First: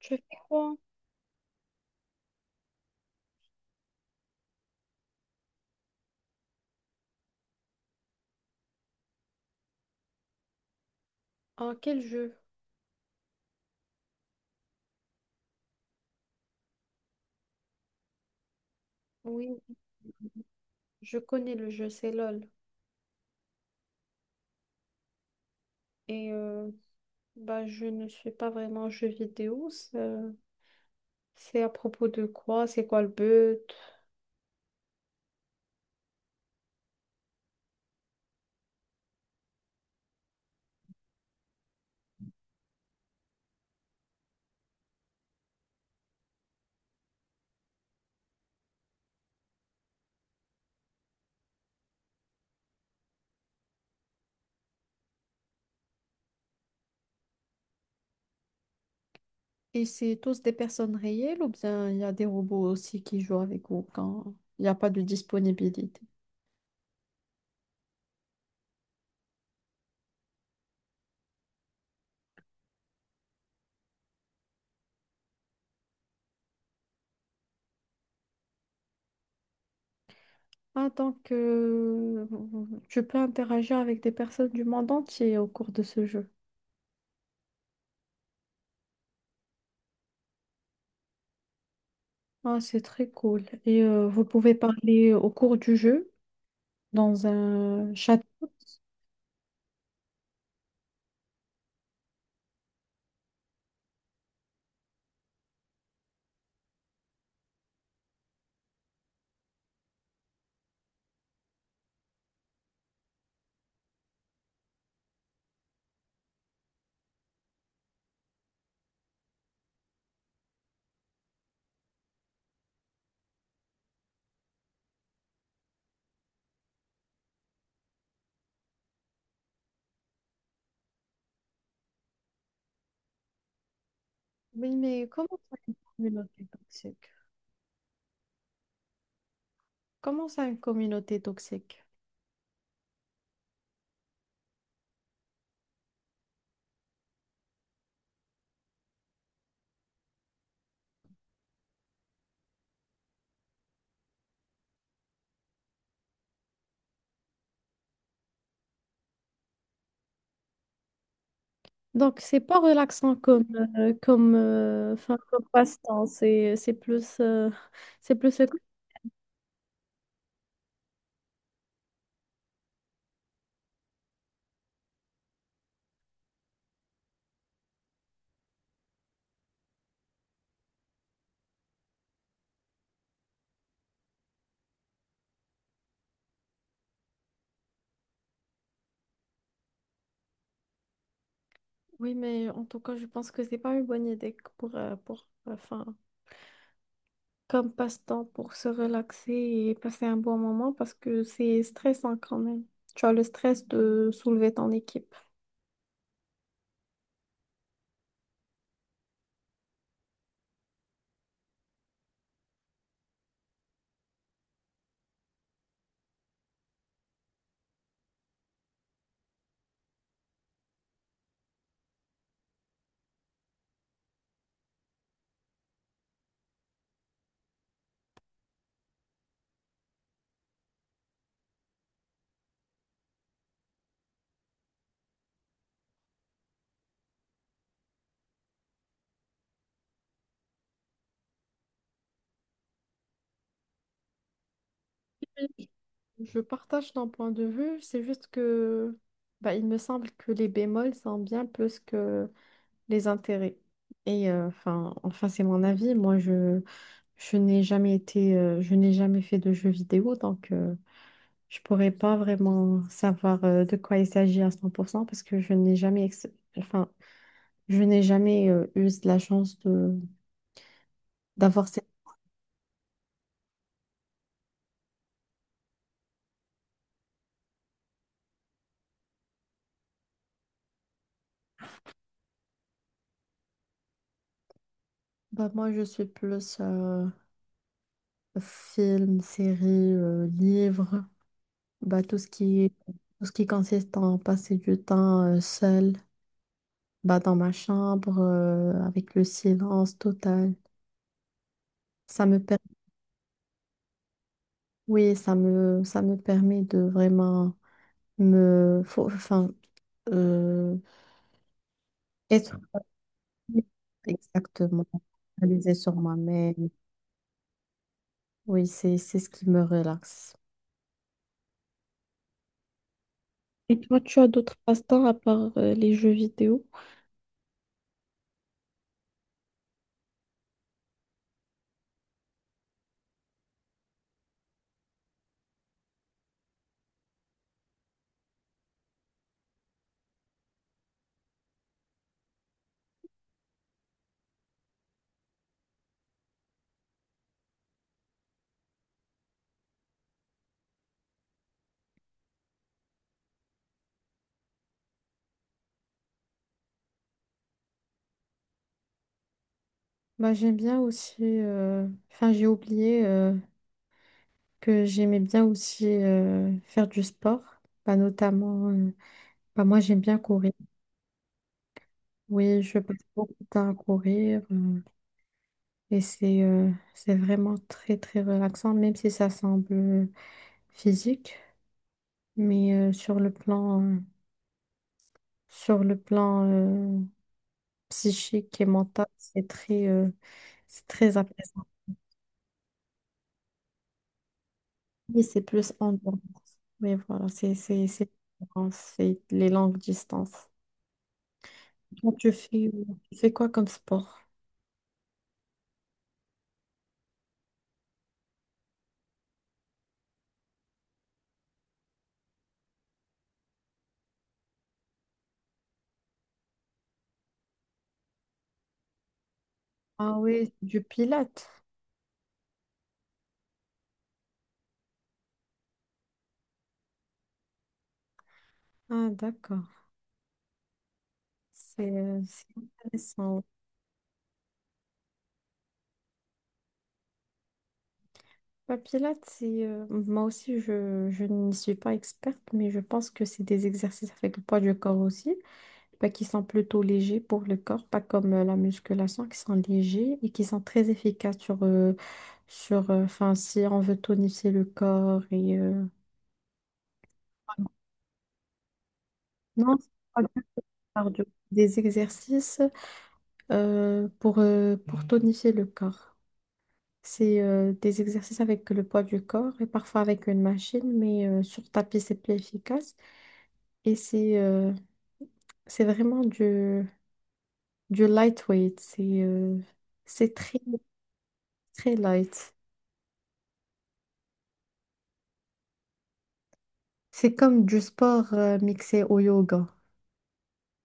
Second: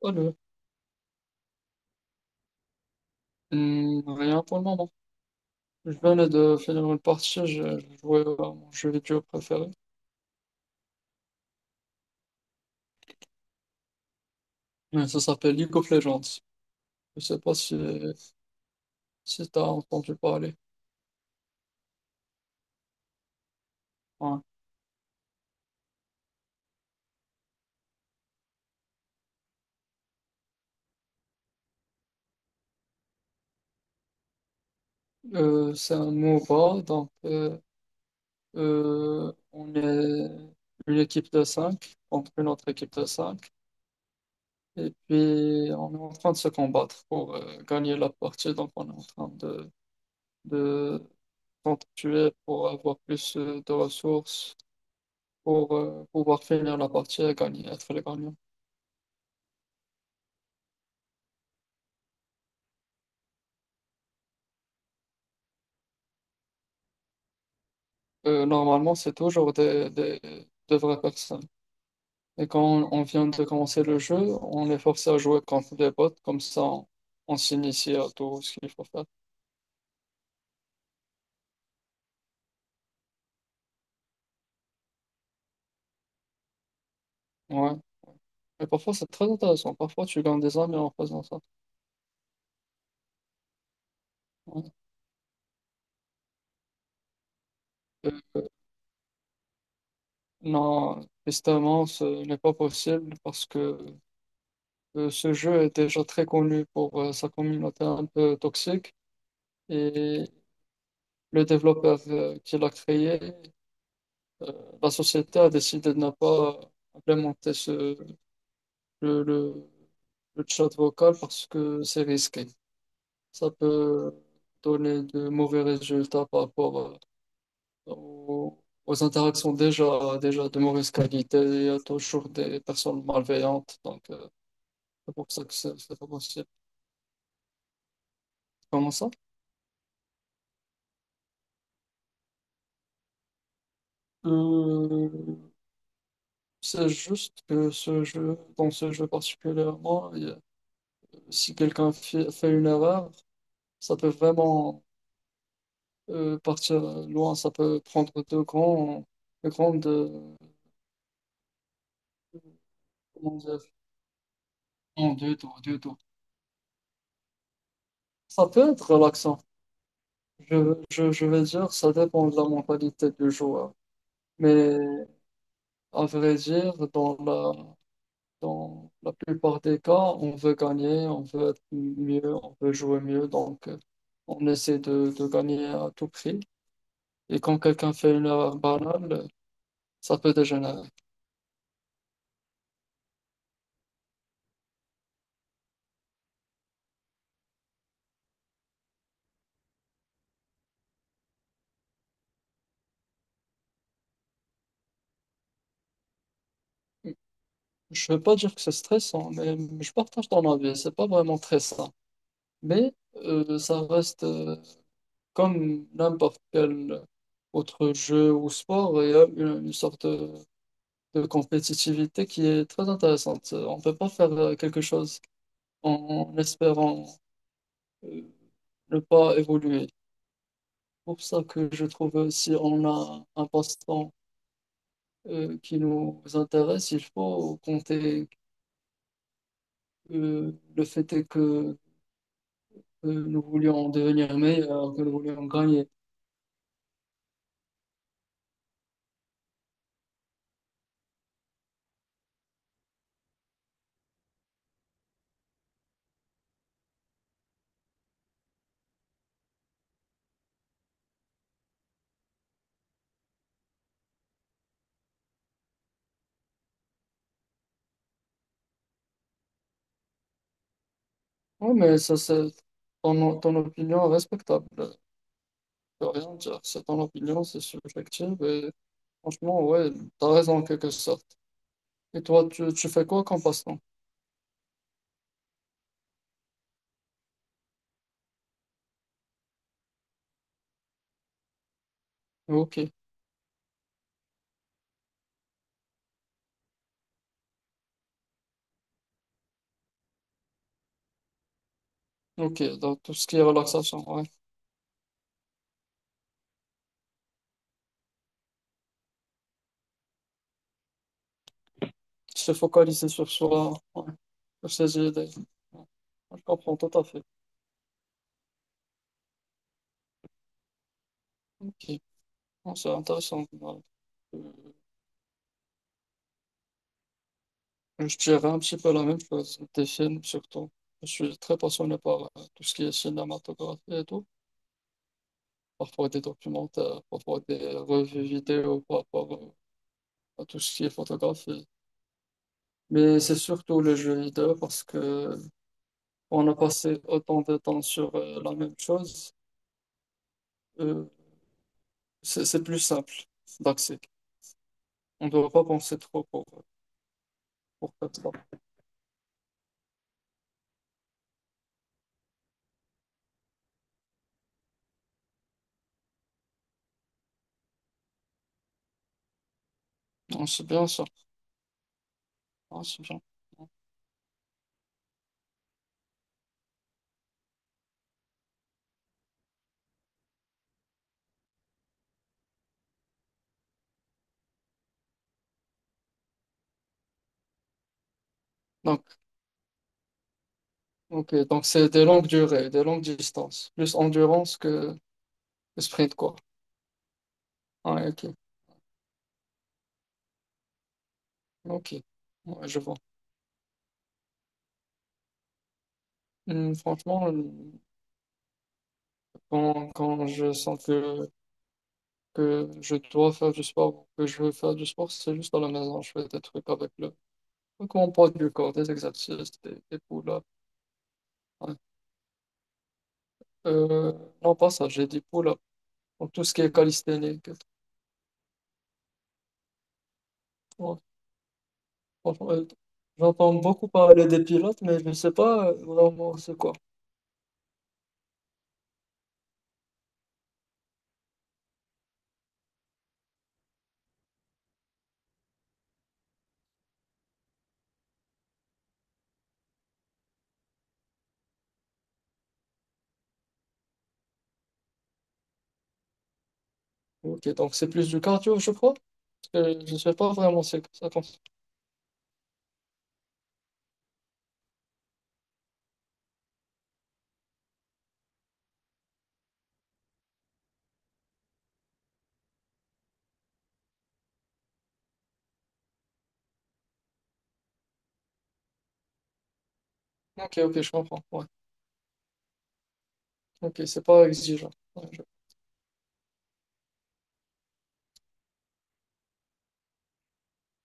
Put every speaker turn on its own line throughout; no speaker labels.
Je fais
Allô.
quoi?
Rien pour le moment. Je venais de finir une partie, j'ai joué à mon jeu vidéo préféré.
En quel jeu?
Ça s'appelle League of Legends. Je sais pas si, si
Oui,
t'as entendu parler.
je connais le jeu, c'est LOL.
Ouais.
Et euh, bah, je ne suis pas vraiment jeu vidéo. C'est à propos de quoi? C'est quoi le but?
C'est un MOBA, donc on est une équipe de 5 contre une autre équipe de cinq. Et puis on est en train de se combattre pour gagner la partie, donc on est en train de s'entretuer pour avoir plus de ressources pour pouvoir finir la partie et gagner, être le gagnant.
Et c'est tous des personnes réelles ou bien il y a des robots aussi qui jouent avec vous quand il n'y a pas de disponibilité?
Normalement, c'est toujours de vraies personnes. Et quand on vient de commencer le jeu, on est forcé à jouer contre des bots, comme ça on s'initie à tout ce qu'il faut faire.
Ah, donc, tu peux interagir avec des personnes du monde entier au cours de ce jeu.
Ouais. Mais parfois, c'est très intéressant. Parfois, tu gagnes des amis en faisant ça.
Ah, c'est très cool. Vous pouvez
Ouais.
parler au cours du jeu dans un chat.
Euh, non, justement, ce n'est pas possible parce que ce jeu est déjà très connu pour sa communauté un peu toxique. Et le développeur qui l'a créé, euh, la société a décidé de ne pas implémenter le, le, le chat vocal parce que c'est risqué. Ça peut donner de mauvais résultats par rapport aux, aux interactions déjà de mauvaise qualité. Il y a toujours des personnes malveillantes, donc
Oui, mais
c'est pour
comment
ça que
ça une
c'est pas
communauté
possible.
toxique?
Comment ça?
Comment ça une communauté toxique?
Euh, c'est juste que dans ce jeu particulièrement, il y a- si quelqu'un fait une erreur, ça peut vraiment partir loin, ça peut prendre de grands, de grandes,
Donc, c'est pas relaxant
comment
comme,
dire,
comme,
non,
enfin,
deux
comme
tours, deux tours.
passe-temps. C'est plus, c'est plus...
Ça peut être relaxant. Je vais dire, ça dépend de la mentalité du joueur. Mais à vrai dire, dans la plupart des cas, on veut gagner, on veut être mieux, on veut jouer mieux. Donc, on essaie de gagner à tout prix. Et quand quelqu'un fait une erreur banale, ça peut dégénérer.
Oui, mais en tout cas, je pense que c'est pas une bonne idée pour, enfin, comme passe-temps pour se relaxer et passer un bon moment parce que c'est stressant quand même. Tu as le stress de soulever ton équipe.
Je veux pas dire que c'est stressant, mais je partage ton avis, c'est pas vraiment stressant. Mais ça reste comme n'importe quel autre jeu ou sport, il y a une sorte de compétitivité qui est très intéressante. On peut pas faire quelque chose en espérant euh, ne pas évoluer. Pour ça que je trouve si on a un passe-temps qui nous intéresse, il faut compter le fait est que nous voulions devenir meilleurs, que nous voulions
Oui,
gagner.
je partage ton point de vue, c'est juste que bah, il me semble que les bémols sont bien plus que les intérêts. Enfin c'est mon avis. Moi, je n'ai jamais été, je n'ai jamais fait de jeux vidéo, donc je pourrais pas vraiment savoir de quoi il s'agit à 100% parce que je n'ai jamais, enfin, je n'ai jamais eu de la chance de d'avoir
Oui,
cette...
mais ça, c'est ton opinion respectable. Je peux rien dire. C'est ton opinion, c'est subjectif. Et franchement, ouais, t'as raison en quelque sorte. Et toi, tu fais quoi comme passe-temps?
Bah, moi, je suis plus film, série, livre, bah,
Ok,
tout ce qui consiste en passer du temps seul, bah, dans ma chambre avec le silence total. Ça me per-
ok, donc tout ce qui est relaxation, ouais.
Oui, ça me permet de vraiment me... faut- Enfin, euh, être
Se focaliser sur soi, ouais. Sur
exactement
ses idées.
réalisée
Ouais.
sur
Je
moi-même.
comprends tout à fait.
Oui, c'est ce qui me relaxe.
Ok. Bon, c'est intéressant.
Et
Ouais.
toi, tu as d'autres passe-temps à part les jeux vidéo?
Je dirais un petit peu la même chose, des films surtout. Je suis très passionné par tout ce qui est cinématographie et tout. Parfois des documentaires, parfois des revues vidéo par rapport à tout ce qui est photographie. Mais c'est surtout le jeu vidéo parce que on a passé autant de temps sur la même chose, euh, c'est plus simple d'accès. On ne doit pas penser trop pour faire ça.
Bah, j'aime bien aussi, enfin j'ai oublié que j'aimais bien aussi faire du sport, bah, notamment, bah, moi j'aime bien
Non,
courir.
c'est bien ça.
Oui, je
Non,
passe
c'est bien.
beaucoup de temps à courir et c'est vraiment très très relaxant, même si ça semble physique, mais sur le plan psychique et
Donc,
mental, c'est c'est très
ok, donc
apaisant.
c'est des longues durées, des longues distances, plus endurance que
Oui, c'est plus
le
en
sprint, quoi.
distance. Oui, voilà,
Ouais, ok.
c'est les longues distances.
Ok.
Toi,
Ouais, je vois.
tu fais quoi comme sport?
Franchement, quand, quand je sens que je dois faire du sport, ou que je veux faire du sport, c'est juste à la maison. Je fais des trucs avec le, avec mon poids du corps, des exercices, des
Ah
pull-ups.
oui, du pilates.
Ouais. Euh, non, pas ça, j'ai dit pull-ups. Donc, tout ce qui est calisthénique.
Ah d'accord,
Ouais,
c'est
franchement,
intéressant.
j'entends beaucoup parler des pilotes, mais je ne sais pas vraiment c'est quoi.
Bah, pilates, c'est, moi aussi, je n'y suis pas experte, mais je pense que c'est des exercices avec le poids du corps aussi. Bah, qui sont plutôt légers pour le corps, pas comme la musculation, qui sont légers et qui sont très efficaces sur, enfin, si on veut tonifier le corps et
Ok, donc c'est plus du cardio, je crois, parce
non,
que
c'est
je ne sais
pas du
pas vraiment c'est ça.
cardio.
Consiste.
Des exercices pour tonifier le corps. C'est des exercices avec le poids du corps et parfois avec une machine, mais sur tapis, c'est plus efficace. Et c'est euh, c'est vraiment du lightweight. C'est
Ok,
très,
ok, je comprends. Ouais.
très light.
Ok, c'est pas exigeant. Ouais, je-
C'est comme du sport mixé au yoga.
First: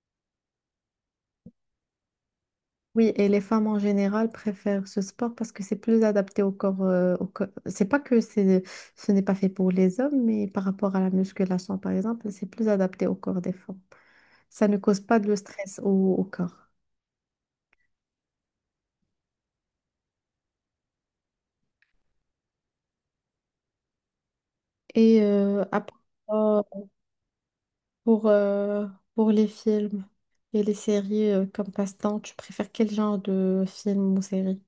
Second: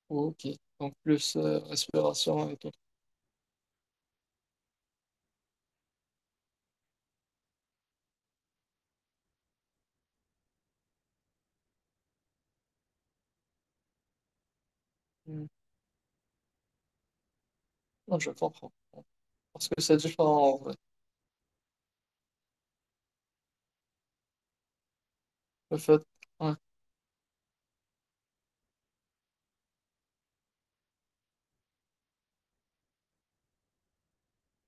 Ok, donc plus respiration et tout.
Oui, et les femmes en général préfèrent ce sport parce que c'est plus adapté au corps, c'est pas que c'est, ce n'est pas fait pour les hommes, mais par rapport à la musculation, par exemple, c'est plus adapté au corps des femmes. Ça ne cause pas de
Hmm.
stress au corps.
Ouais, je comprends. Parce que c'est différent en vrai.
Et euh,
Le
après,
fait, ouais.
euh, pour, euh, pour les films et les séries comme passe-temps, tu préfères quel genre de film ou série?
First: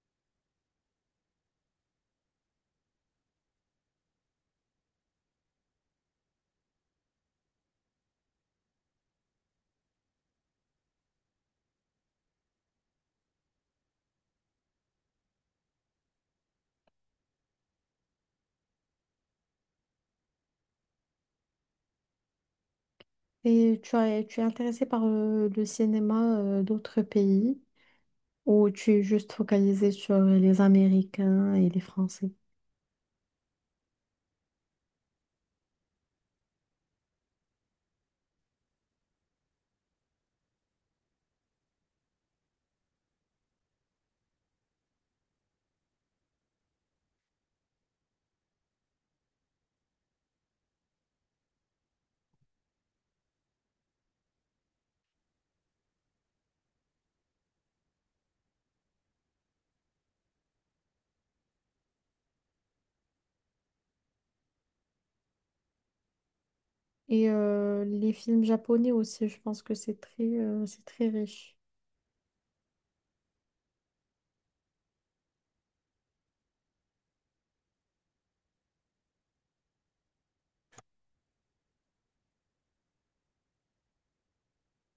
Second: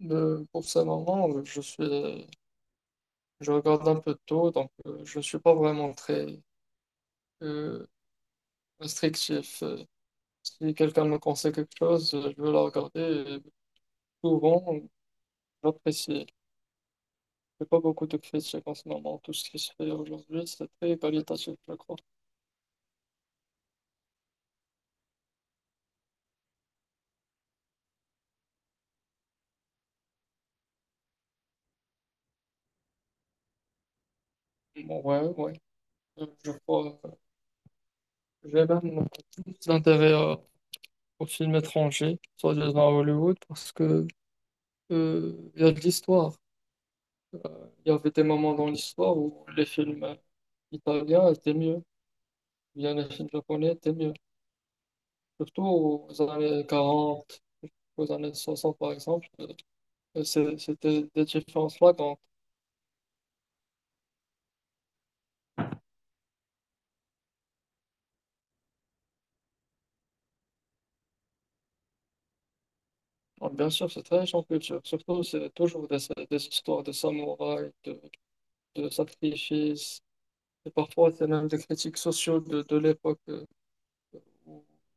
Le- pour ce moment, je regarde un peu de tout, donc je ne suis pas vraiment très euh, restrictif. Si quelqu'un me conseille quelque chose, je vais la regarder. Et souvent, j'apprécie. J'ai pas beaucoup de critiques en ce moment. Tout ce qui se fait aujourd'hui, c'est très qualitatif, je crois.
Tu es intéressé par le cinéma d'autres pays? Ou tu es juste focalisé sur les Américains et les Français?
Bon, ouais, ouais. Je crois. Je vais même plus d'intérêt aux films étrangers, soit disant à Hollywood, parce que il y a de l'histoire. Il y avait des moments dans l'histoire où les films italiens étaient mieux, ou bien les films japonais étaient mieux. Surtout aux années 40, aux années 60 par exemple, et c'est- c'était des différences flagrantes.
Les films japonais aussi, je pense que c'est c'est très riche.
Alors, bien sûr, c'est très riche en culture. Surtout, c'est toujours des histoires de samouraïs, de sacrifices, et parfois, c'est même des critiques sociaux de l'époque.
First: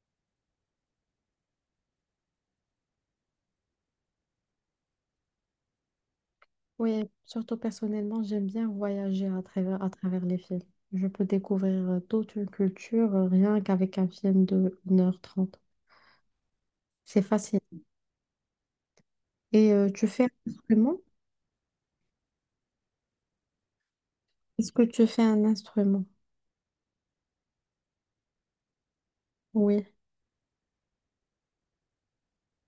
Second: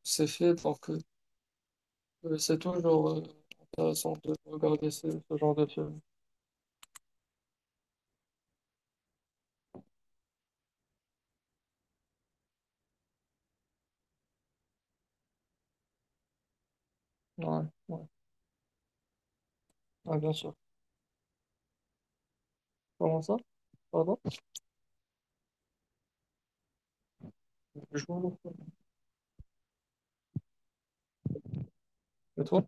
C'est fait pour que c'est toujours intéressant de regarder ce, ce genre de film.
Oui, surtout personnellement, j'aime bien voyager à travers les films. Je peux découvrir toute une culture rien qu'avec un film de 1h30. C'est facile.
Ouais, ouais.
Tu
Ouais,
fais
bien
un
sûr.
instrument?
Comment ça? Pardon?
Est-ce que tu fais un instrument?
Je vous...
Oui.
Et toi?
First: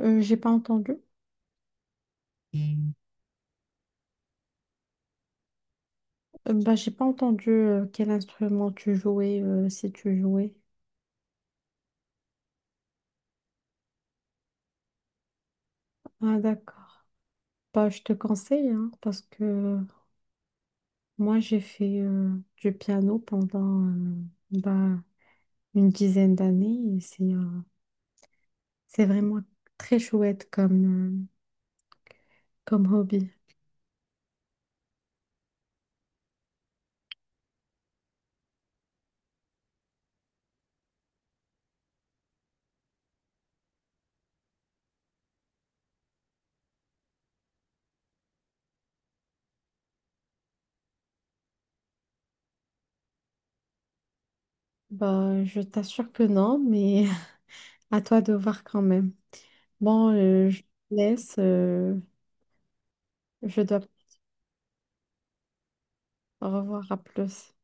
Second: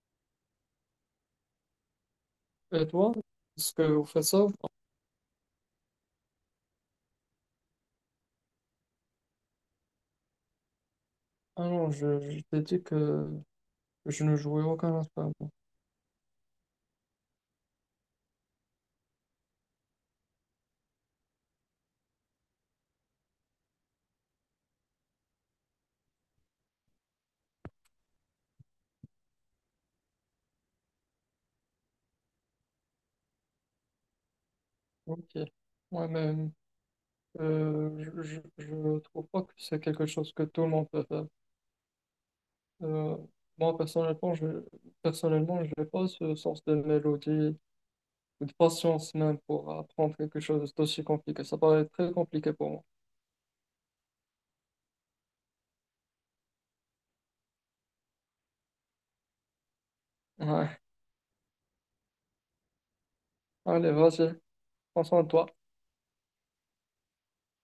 J'ai pas entendu.
Et toi? Est-ce que vous faites ça? Ou pas.
Bah, j'ai pas entendu quel instrument tu jouais, si tu jouais.
Ah non, je t'ai dit que je ne jouais aucun instrument.
Ah, d'accord. Bah, je te conseille, hein, parce que moi, j'ai fait du piano pendant bah, une dizaine d'années et c'est vraiment très chouette comme hobby.
Ok. Ouais, mais je trouve pas que c'est quelque chose que tout le monde peut faire. Euh, Moi, personnellement, je personnellement, j'ai pas ce sens de mélodie de patience même pour apprendre quelque chose d'aussi compliqué. Ça paraît très compliqué pour moi.
Bah, je t'assure que non, mais à toi de voir quand même. Bon, je te
Ouais.
laisse, je dois
Allez, vas-y, prends soin de toi. Ouais.
au revoir, à plus.